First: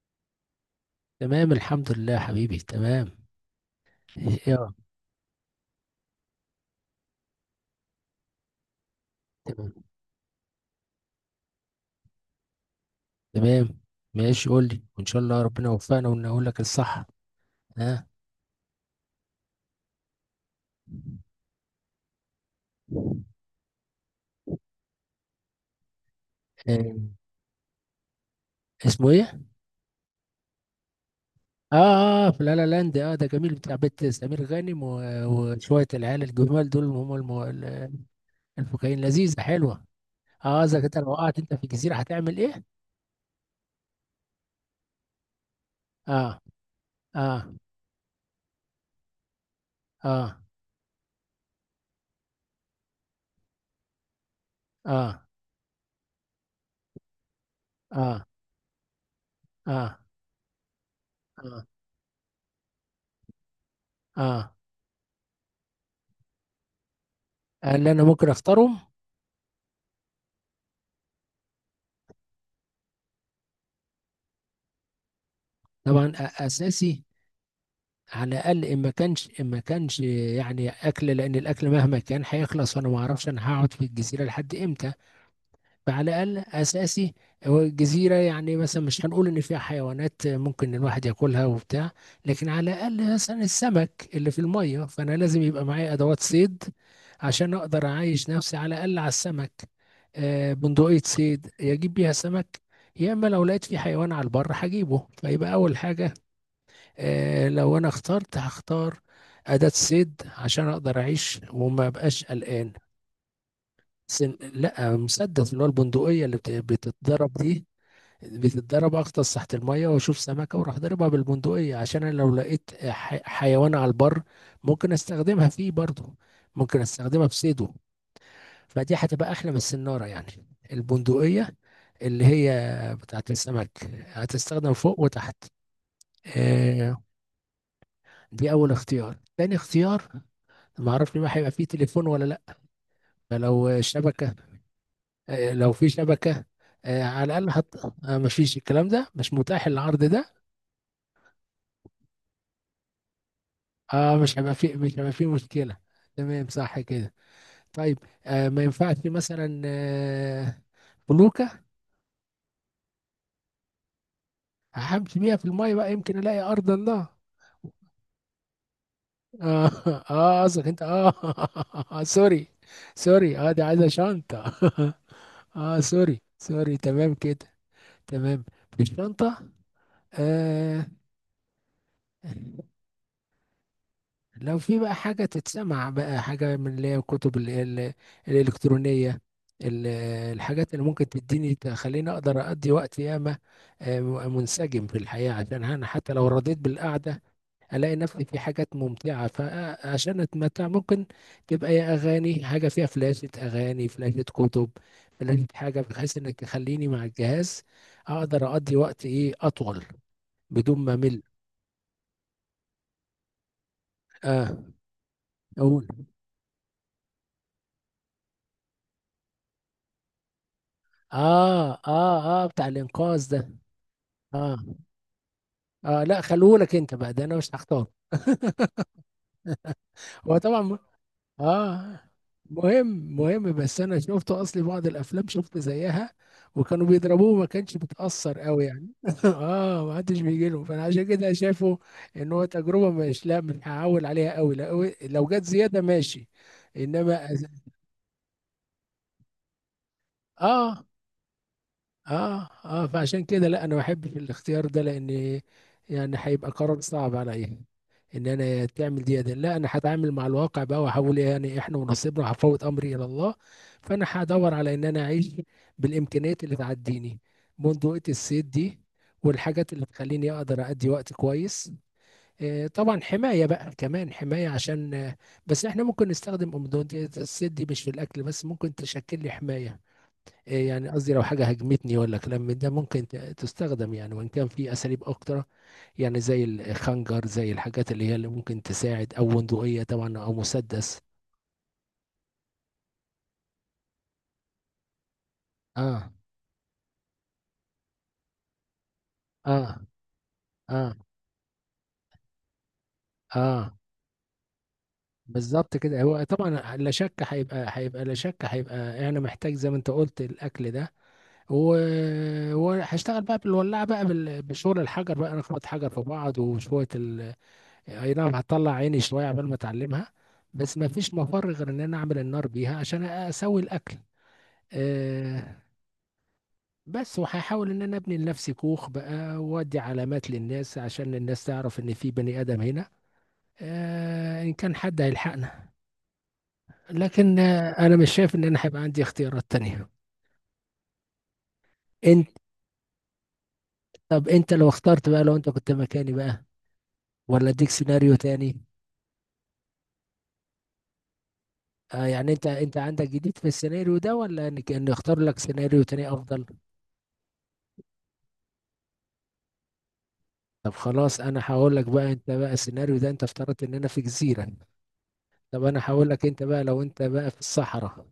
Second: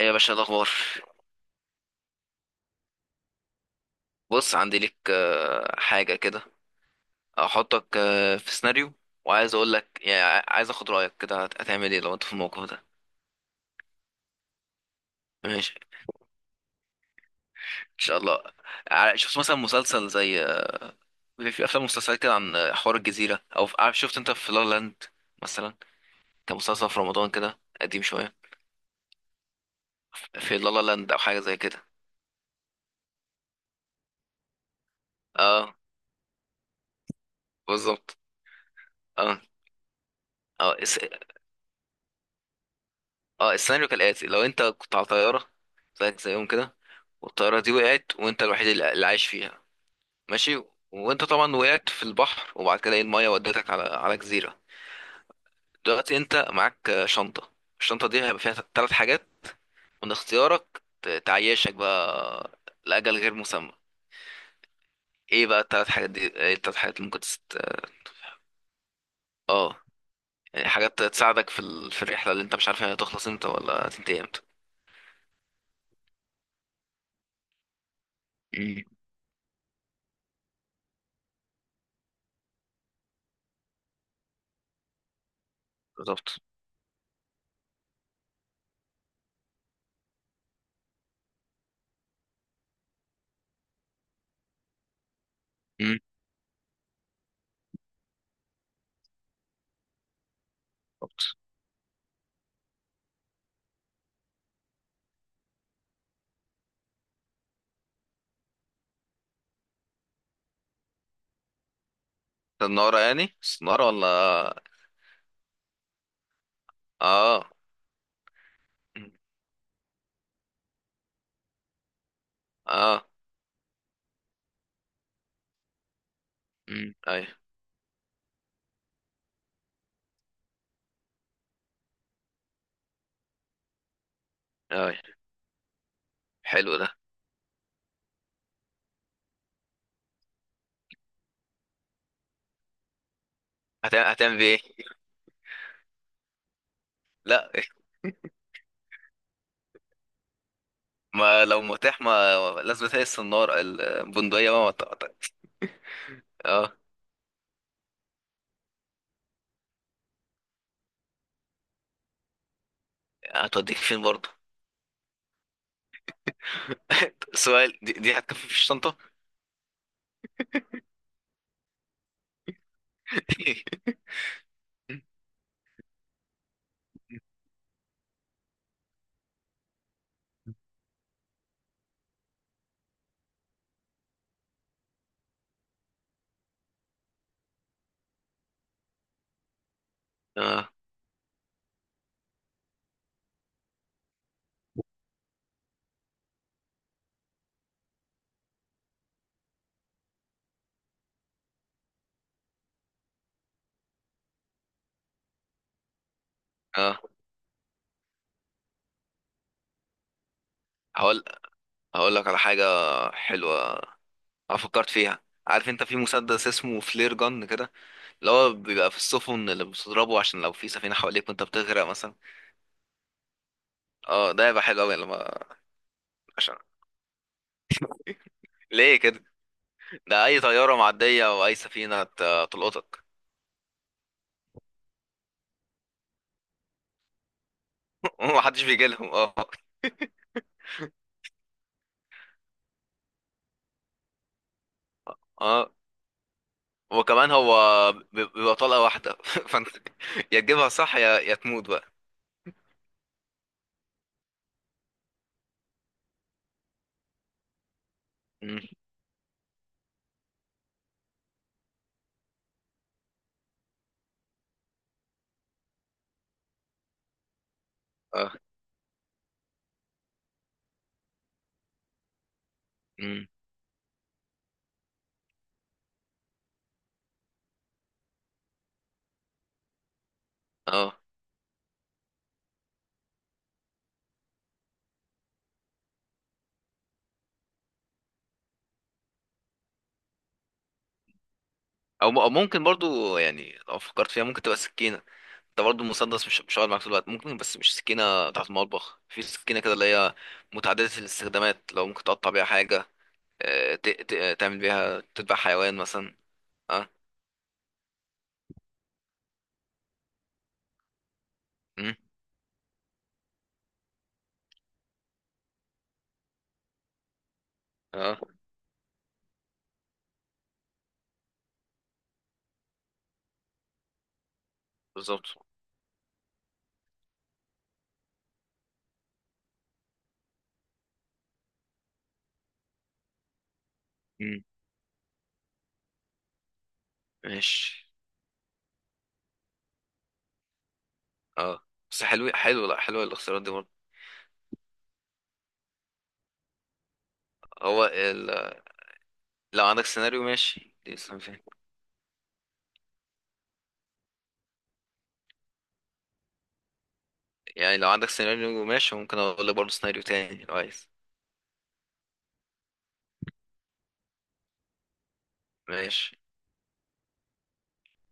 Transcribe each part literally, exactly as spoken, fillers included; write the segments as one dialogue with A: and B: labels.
A: ايه يا باشا، الاخبار؟
B: تمام، الحمد لله يا حبيبي، تمام.
A: بص،
B: ايوه.
A: عندي ليك آه، حاجه كده. احطك آه، في سيناريو، وعايز اقول
B: تمام
A: لك يعني ع- عايز اخد رايك، كده هت- هتعمل ايه لو انت في الموقف ده؟
B: تمام. ماشي، قول لي وان شاء الله ربنا
A: ماشي.
B: يوفقنا ونقول لك الصح.
A: ان
B: ها.
A: شاء الله. ع- شفت مثلا مسلسل زي، آه، بيبقى في افلام مسلسلات كده عن آه، حوار الجزيره، او في... عارف، شفت انت في لا لا لاند مثلا؟ كان مسلسل
B: آه.
A: في رمضان كده قديم شويه.
B: اسمه ايه؟
A: في لا لا لاند او حاجه زي كده.
B: اه اه، في لا لا لاند. اه، ده جميل بتاع بيت سمير غانم و-
A: اه،
B: وشويه العيال الجمال دول، هم الم... ال-
A: بالظبط.
B: الفكاهين، لذيذه
A: اه.
B: حلوه. اه،
A: اه
B: اذا كنت
A: الس...
B: لو وقعت انت في جزيره هتعمل ايه؟
A: اه، السيناريو كالاتي، لو انت كنت على طياره، زيك
B: اه
A: زيهم كده،
B: اه
A: والطياره دي وقعت، وانت الوحيد اللي اللي عايش فيها.
B: اه
A: ماشي. وانت طبعا وقعت في البحر، وبعد كده ايه المايه ودتك على على جزيره.
B: اه
A: دلوقتي انت معاك آه، شنطه، الشنطه دي
B: اه
A: هيبقى فيها ثلاث حاجات
B: اه
A: من اختيارك ت-
B: اه
A: تعيشك بقى لاجل غير مسمى.
B: اه.
A: ايه بقى الثلاث حاجات دي، ايه الثلاث حاجات اللي ممكن تست...
B: اللي انا ممكن اختارهم؟
A: اه، يعني حاجات تساعدك في ال... في الرحله اللي انت مش عارف هي هتخلص امتى ولا هتنتهي امتى.
B: طبعا، أ- اساسي. على الاقل، ان
A: مم.
B: ما كانش، ان ما كانش يعني اكل، لان الاكل مهما كان هيخلص، وانا ما اعرفش انا هقعد في الجزيره لحد امتى. فعلى الاقل
A: بالظبط.
B: اساسي. هو الجزيره يعني مثلا مش هنقول ان فيها حيوانات ممكن الواحد ياكلها وبتاع، لكن على الاقل مثلا السمك اللي في الميه، فانا لازم يبقى معايا
A: مم.
B: ادوات صيد، عشان اقدر اعيش نفسي على الاقل على السمك. آه، بندقيه
A: بالظبط.
B: صيد يجيب بيها سمك. يا اما لو لقيت في حيوان على البر هجيبه، فيبقى اول حاجه. آه، لو انا اخترت هختار اداة صيد، عشان اقدر اعيش وما بقاش قلقان.
A: النارة، يعني النارة
B: سن...
A: ولا؟
B: لا، مسدس، اللي هو البندقية اللي بت... بتتضرب
A: اه.
B: دي. بتتضرب،
A: مم.
B: اغطس تحت المية واشوف سمكة واروح ضاربها بالبندقية. عشان انا لو لقيت
A: اه.
B: ح... حيوان على البر، ممكن استخدمها فيه برضه، ممكن
A: مم. اي.
B: استخدمها في صيده. فدي هتبقى احلى من السنارة يعني، البندقية اللي هي بتاعت السمك، هتستخدم
A: اي.
B: فوق وتحت.
A: حلو ده.
B: آه، دي اول اختيار. تاني اختيار، ما اعرفش بقى هيبقى فيه تليفون ولا لا. لو
A: هتعمل
B: شبكه،
A: هتعمل بيه ايه؟
B: آه، لو في شبكه، آه، على الاقل
A: لا،
B: حط. ما فيش، الكلام ده مش متاح، العرض ده.
A: ما لو متاح، ما لازم تهي السنارة
B: اه، مش
A: البندقية
B: هيبقى
A: بقى ما
B: فيه مش
A: ت-
B: هيبقى
A: ت-
B: فيه مشكله. تمام
A: اه.
B: صح كده. طيب. آه ما ينفعش مثلا آه فلوكه،
A: هتوديك فين برضه؟
B: همشي بيها في الميه بقى، يمكن الاقي ارض الله.
A: سؤال، دي, دي هتكفي في الشنطة؟
B: اه اه، قصدك انت. اه. آه، سوري. سوري، اه دي عايزه شنطه. اه، سوري سوري، تمام كده. تمام. في الشنطه، آه، لو في بقى حاجة تتسمع بقى، حاجة من اللي هي الكتب ال- ال- الإلكترونية، ال-
A: اه.
B: الحاجات اللي ممكن تديني تخليني أقدر أقضي وقت ياما، آه، منسجم في الحياة، عشان أنا حتى لو رضيت بالقعدة ألاقي نفسي في حاجات ممتعة، فعشان أتمتع، ممكن تبقى يا أغاني، حاجة فيها فلاشة أغاني، فلاشة كتب، فلاشة حاجة، بحيث إنك تخليني
A: اه.
B: مع الجهاز أقدر أقضي وقت إيه أطول، بدون ما مل.
A: هقول هقول لك على حاجة حلوة. انا
B: آه.
A: فكرت فيها، عارف انت
B: أقول.
A: في مسدس اسمه فلير جن كده، اللي هو بيبقى في السفن اللي بتضربه عشان لو في سفينة حواليك وانت
B: اه
A: بتغرق مثلا.
B: اه اه، بتاع الانقاذ ده.
A: اه، ده
B: اه
A: هيبقى حلو قوي لما
B: اه، لا،
A: عشان
B: خلوهولك انت بقى، ده انا مش هختار.
A: ليه كده؟ ده
B: هو
A: اي
B: طبعا
A: طيارة
B: م-
A: معدية او اي
B: اه،
A: سفينة هت- هتلقطك.
B: مهم مهم، بس انا شفت اصلي بعض الافلام شفت زيها، وكانوا بيضربوه ما كانش بتأثر
A: ومحدش
B: قوي
A: بيجي
B: يعني.
A: لهم، اه.
B: اه، ما حدش بيجي له، فانا عشان كده شايفه ان هو تجربه، مش، لا، مش هعول عليها قوي، لا. لو جت
A: اه،
B: زياده ماشي، انما
A: وكمان
B: أز-
A: هو بيب- بيبقى طلقة واحدة فانت يا تجيبها
B: اه
A: صح يا يا تموت بقى.
B: اه اه، فعشان كده لا، انا ما بحبش الاختيار ده، لان يعني هيبقى قرار صعب عليا ان
A: مم.
B: انا تعمل دي. ده لا، انا هتعامل مع الواقع بقى واحاول، يعني احنا ونصيبنا، هفوت امري الى الله. فانا هدور على ان انا اعيش بالامكانيات اللي تعديني، بندقية
A: اه.
B: الصيد دي، والحاجات اللي تخليني اقدر ادي وقت كويس. آه طبعا،
A: مم.
B: حماية بقى كمان، حماية عشان آه بس احنا ممكن نستخدم بندقية الصيد دي مش في الاكل بس، ممكن تشكل لي حماية. إيه يعني
A: اه.
B: قصدي، لو حاجة هاجمتني ولا كلام من ده ممكن ت- تستخدم يعني، وإن كان في أساليب أكتر، يعني زي الخنجر، زي الحاجات اللي هي اللي ممكن تساعد، أو بندقية طبعا، أو مسدس.
A: او م- أو ممكن برضو، يعني لو فكرت فيها ممكن تبقى سكينة. انت برضو
B: آه
A: المسدس مش مش هقعد معاك طول الوقت، ممكن، بس مش سكينة بتاعت المطبخ، في سكينة كده
B: آه
A: اللي هي متعددة
B: آه
A: الاستخدامات، لو ممكن تقطع بيها حاجة، آه،
B: آه.
A: ت- ت- تعمل بيها تذبح
B: بالظبط
A: حيوان
B: كده،
A: مثلا.
B: هو طبعا لا
A: اه.
B: شك هيبقى، هيبقى لا شك هيبقى، أنا محتاج زي ما أنت قلت الأكل ده و...
A: مم.
B: وهشتغل بقى بالولاعة بقى، بال... بشغل الحجر بقى، نخبط حجر في بعض وشوية. اي
A: اه،
B: نعم، هتطلع عيني شويه عبال ما اتعلمها، بس ما فيش مفر غير ان انا اعمل النار بيها عشان اسوي الاكل.
A: بالظبط.
B: أه. بس وهحاول ان انا ابني لنفسي كوخ بقى، وادي علامات للناس عشان الناس تعرف ان في بني ادم هنا، أه،
A: مم.
B: ان كان حد هيلحقنا. لكن آه،
A: ماشي.
B: انا مش شايف ان انا هيبقى عندي اختيارات تانية.
A: اه، بس
B: انت،
A: حلو حلو، لا، حلوة الاختيارات دي برضه.
B: طب انت لو اخترت بقى، لو انت كنت مكاني بقى، ولا اديك
A: هو،
B: سيناريو تاني؟
A: لو عندك سيناريو ماشي لسه، ما فاهم.
B: أه، يعني انت انت عندك جديد في السيناريو ده، ولا ان إن اختار لك سيناريو تاني افضل؟
A: يعني لو عندك سيناريو ماشي، ممكن اقول لك برضه سيناريو تاني لو
B: طب
A: عايز.
B: خلاص، انا هقول لك بقى، انت بقى، السيناريو ده انت افترضت ان انا في جزيرة. طب انا هقول
A: ماشي.
B: لك، انت بقى لو انت بقى في الصحراء،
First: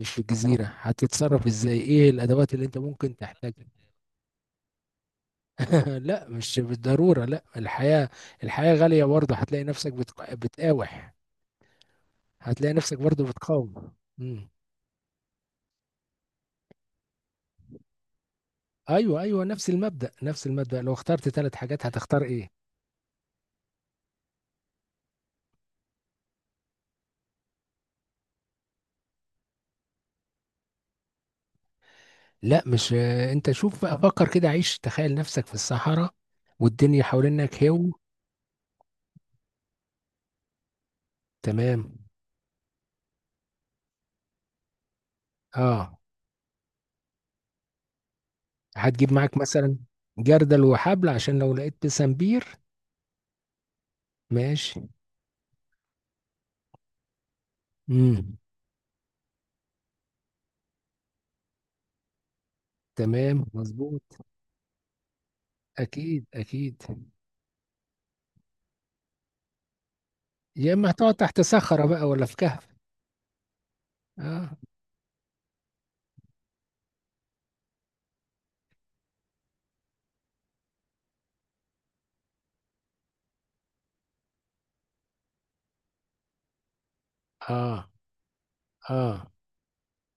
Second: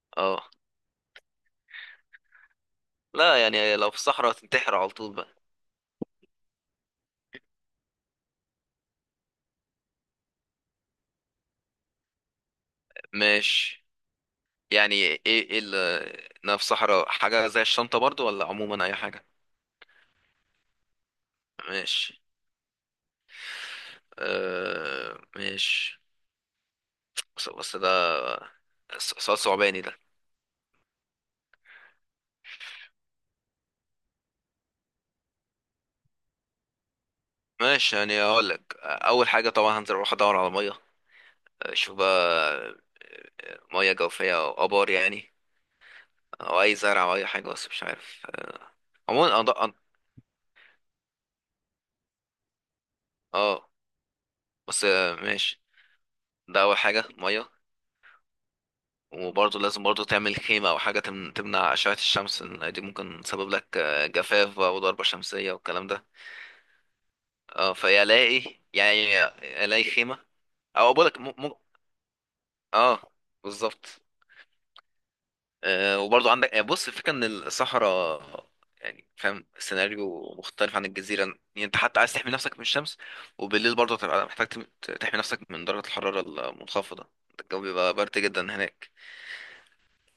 B: مش في
A: اه.
B: الجزيرة، هتتصرف ازاي؟ ايه الادوات اللي انت ممكن
A: لا،
B: تحتاجها؟
A: يعني لو في الصحراء هتنتحر على طول بقى.
B: لا، مش بالضرورة، لا، الحياة، الحياة غالية برضه، هتلاقي نفسك بتق... بتقاوح، هتلاقي نفسك برضه
A: ماشي.
B: بتقاوم. مم.
A: يعني ايه ايه اللي، انا في الصحراء حاجة زي الشنطة برضه، ولا عموما اي
B: ايوه
A: حاجة؟
B: ايوه، نفس المبدأ، نفس المبدأ، لو اخترت ثلاث حاجات هتختار
A: ماشي.
B: ايه؟
A: آه، ماشي. بس, بس ده س- سؤال صعباني ده.
B: لا، مش آه، انت شوف بقى، فكر كده، عيش، تخيل نفسك في الصحراء والدنيا حوالينك. هو،
A: ماشي، يعني اقول لك اول حاجة طبعا هنزل اروح ادور على مية،
B: تمام.
A: اشوف بقى مياه جوفية أو آبار يعني،
B: اه،
A: أو أي زرع أو أي حاجة، بس مش عارف.
B: هتجيب معاك
A: عموما أض- أض-
B: مثلا جردل وحبل، عشان لو لقيت بسنبير؟
A: اه،
B: ماشي.
A: بس آه، ماشي. ده اول حاجه، ميه.
B: امم.
A: وبرضه لازم برضه تعمل خيمه او حاجه تم- تمنع اشعه الشمس، إن دي ممكن
B: تمام،
A: تسبب لك
B: مظبوط.
A: آه، جفاف بقى وضربه شمسيه والكلام ده.
B: اكيد اكيد.
A: اه، فيا الاقي يعني، الاقي خيمه.
B: يا اما
A: او بقول
B: هتقعد
A: لك م...
B: تحت
A: م...
B: صخرة بقى، ولا في كهف.
A: اه، بالظبط.
B: اه
A: آه، وبرضه عندك آه، بص، الفكرة ان الصحراء، يعني فاهم، سيناريو مختلف عن الجزيرة، يعني انت حتى عايز تحمي نفسك من الشمس، وبالليل برضه هتبقى محتاج تم- تحمي نفسك من درجة الحرارة المنخفضة، الجو
B: اه
A: بيبقى برد جدا هناك.
B: اه.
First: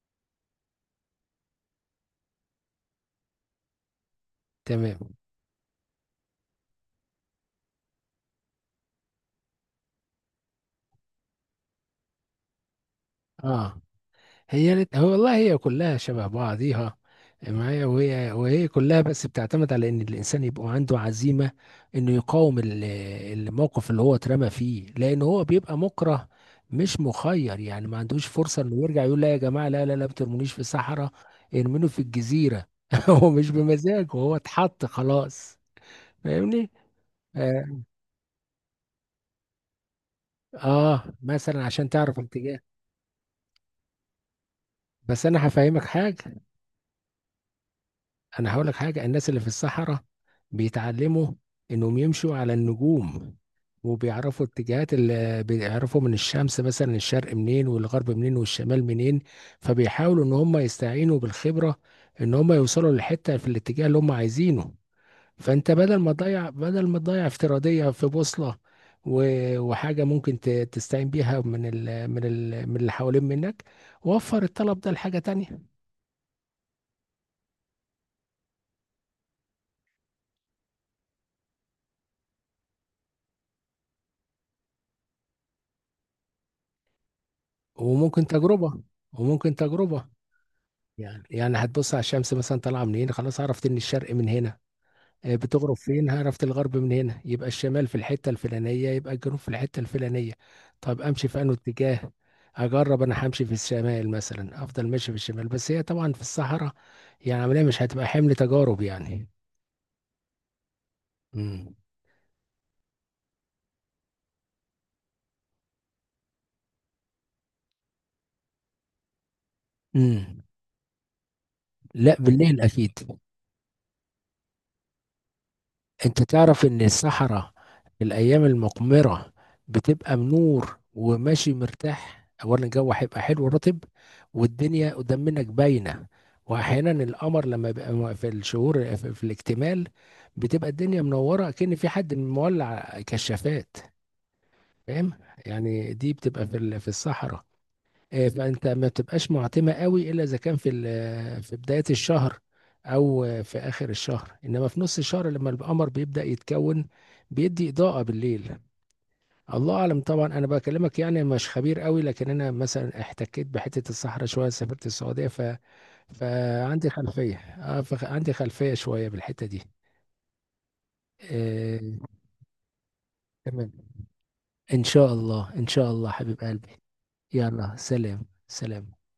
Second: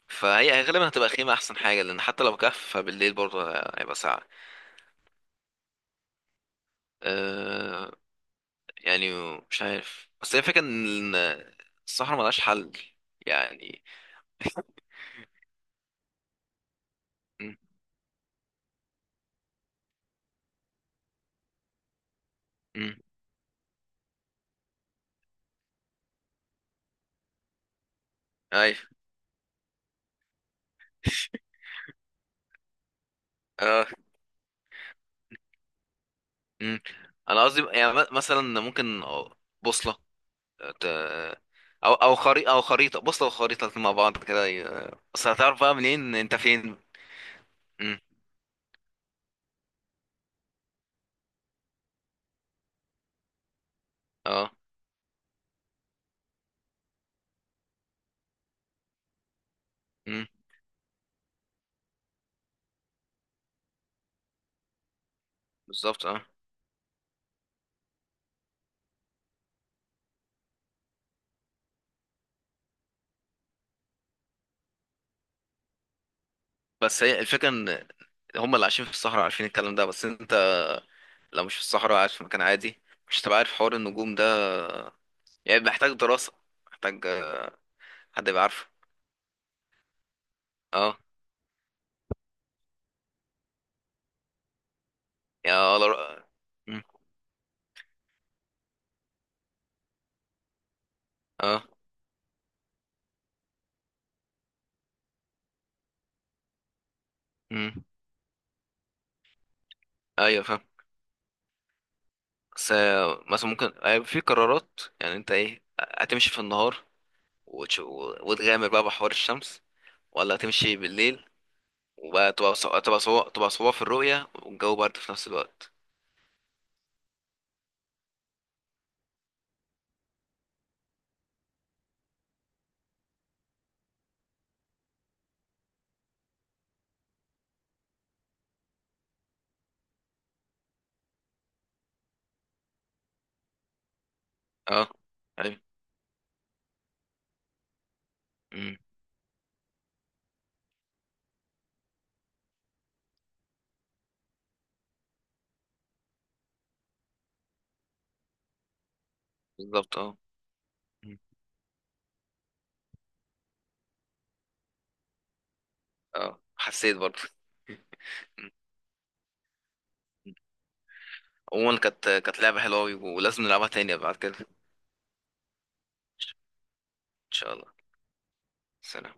A: فهي غالبا هتبقى خيمة أحسن حاجة، لأن حتى لو كهف فبالليل برضه هيبقى ساقع.
B: تمام.
A: أه. يعني مش عارف، بس هي الفكرة إن الصحراء ملهاش حل
B: اه.
A: يعني.
B: هي لت... هو والله، هي كلها شبه بعضيها
A: م-
B: معايا، وهي وهي كلها، بس بتعتمد على ان الانسان يبقى عنده عزيمه انه يقاوم ال-
A: م-
B: الموقف اللي هو اترمى فيه، لان هو بيبقى مكره، مش مخير، يعني ما عندوش فرصه
A: أيوه.
B: انه يرجع يقول: لا يا جماعه، لا لا لا، ما ترمونيش في الصحراء، ارموني في الجزيره! هو مش بمزاجه، هو اتحط خلاص. فاهمني؟
A: مم. انا قصدي،
B: اه.
A: يعني م- مثلا ممكن بوصله، ت-
B: آه، مثلا عشان
A: او او
B: تعرف
A: خريطه،
B: الاتجاه.
A: او خريطه بوصله وخريطه، الاتنين مع بعض كده ي-
B: بس
A: بس
B: انا
A: هتعرف بقى
B: هفهمك
A: منين انت
B: حاجه،
A: فين. مم.
B: انا هقول لك حاجه: الناس اللي في الصحراء بيتعلموا انهم يمشوا على النجوم، وبيعرفوا
A: اه.
B: اتجاهات، اللي بيعرفوا من الشمس مثلا: الشرق منين، والغرب منين، والشمال منين. فبيحاولوا
A: مم.
B: ان هم يستعينوا بالخبره ان هم يوصلوا للحته في الاتجاه اللي هم عايزينه. فانت بدل
A: بالظبط.
B: ما
A: اه،
B: تضيع، بدل ما تضيع افتراضيه في بوصله و- وحاجه ممكن ت- تستعين بيها من ال من ال من اللي حوالين منك، وفر الطلب ده لحاجه تانية.
A: بس هي الفكره ان هم اللي عايشين في الصحراء عارفين الكلام ده، بس انت لو مش في الصحراء، قاعد في مكان عادي، مش هتبقى عارف حوار النجوم ده، يعني محتاج دراسه، محتاج آه،
B: وممكن
A: حد يبقى عارفه.
B: تجربه وممكن تجربه.
A: اه،
B: يعني يعني هتبص على الشمس مثلا طالعه من هنا، خلاص، عرفت ان الشرق من هنا. آه،
A: يعني
B: بتغرب
A: اه،
B: فين؟
A: لو-
B: عرفت الغرب
A: مم.
B: من هنا، يبقى الشمال في الحته الفلانيه، يبقى الجنوب في الحته الفلانيه. طب امشي في انه
A: اه.
B: اتجاه؟ اجرب، انا همشي في الشمال مثلا، افضل ماشي في الشمال، بس هي طبعا في الصحراء يعني عمليه، مش
A: مم.
B: هتبقى حمل تجارب يعني.
A: ايوه، فاهم.
B: امم.
A: بس آه، مثلا ممكن آه، في قرارات، يعني انت ايه، هتمشي في النهار وتش- و- وتغامر بقى بحوار الشمس، ولا
B: امم.
A: هتمشي بالليل
B: لا،
A: وبقى تبقى
B: بالليل
A: صو... تبقى
B: اكيد.
A: صو... تبقى صعوبة في الرؤية والجو برد في نفس الوقت؟
B: انت تعرف ان الصحراء في الايام المقمرة بتبقى منور وماشي مرتاح، اولا الجو هيبقى حلو ورطب، والدنيا قدام منك باينة، واحيانا القمر لما بيبقى م- في الشهور، في في الاكتمال، بتبقى الدنيا منورة كأن في حد مولع كشافات.
A: اه.
B: فاهم؟
A: ايوه.
B: يعني دي بتبقى في ال- في الصحراء. آه، فانت
A: امم.
B: ما بتبقاش معتمه قوي، الا اذا كان في ال- في بدايه الشهر، او آه، في اخر الشهر، انما في نص الشهر لما القمر بيبدا يتكون، بيدي اضاءه بالليل. الله
A: بالظبط.
B: اعلم
A: اه.
B: طبعا، انا بكلمك
A: مم.
B: يعني مش خبير قوي، لكن انا مثلا احتكيت بحته الصحراء شويه، سافرت السعوديه ف...
A: اه،
B: فعندي
A: حسيت برضه.
B: خلفيه اه فعندي خلفيه شويه بالحته دي.
A: مم. عموما كانت
B: آه،
A: كانت لعبة حلوة أوي، ولازم نلعبها
B: تمام،
A: تاني بعد كده ان
B: ان شاء الله ان شاء الله حبيب قلبي،
A: شاء الله.
B: يلا سلام سلام.
A: سلام.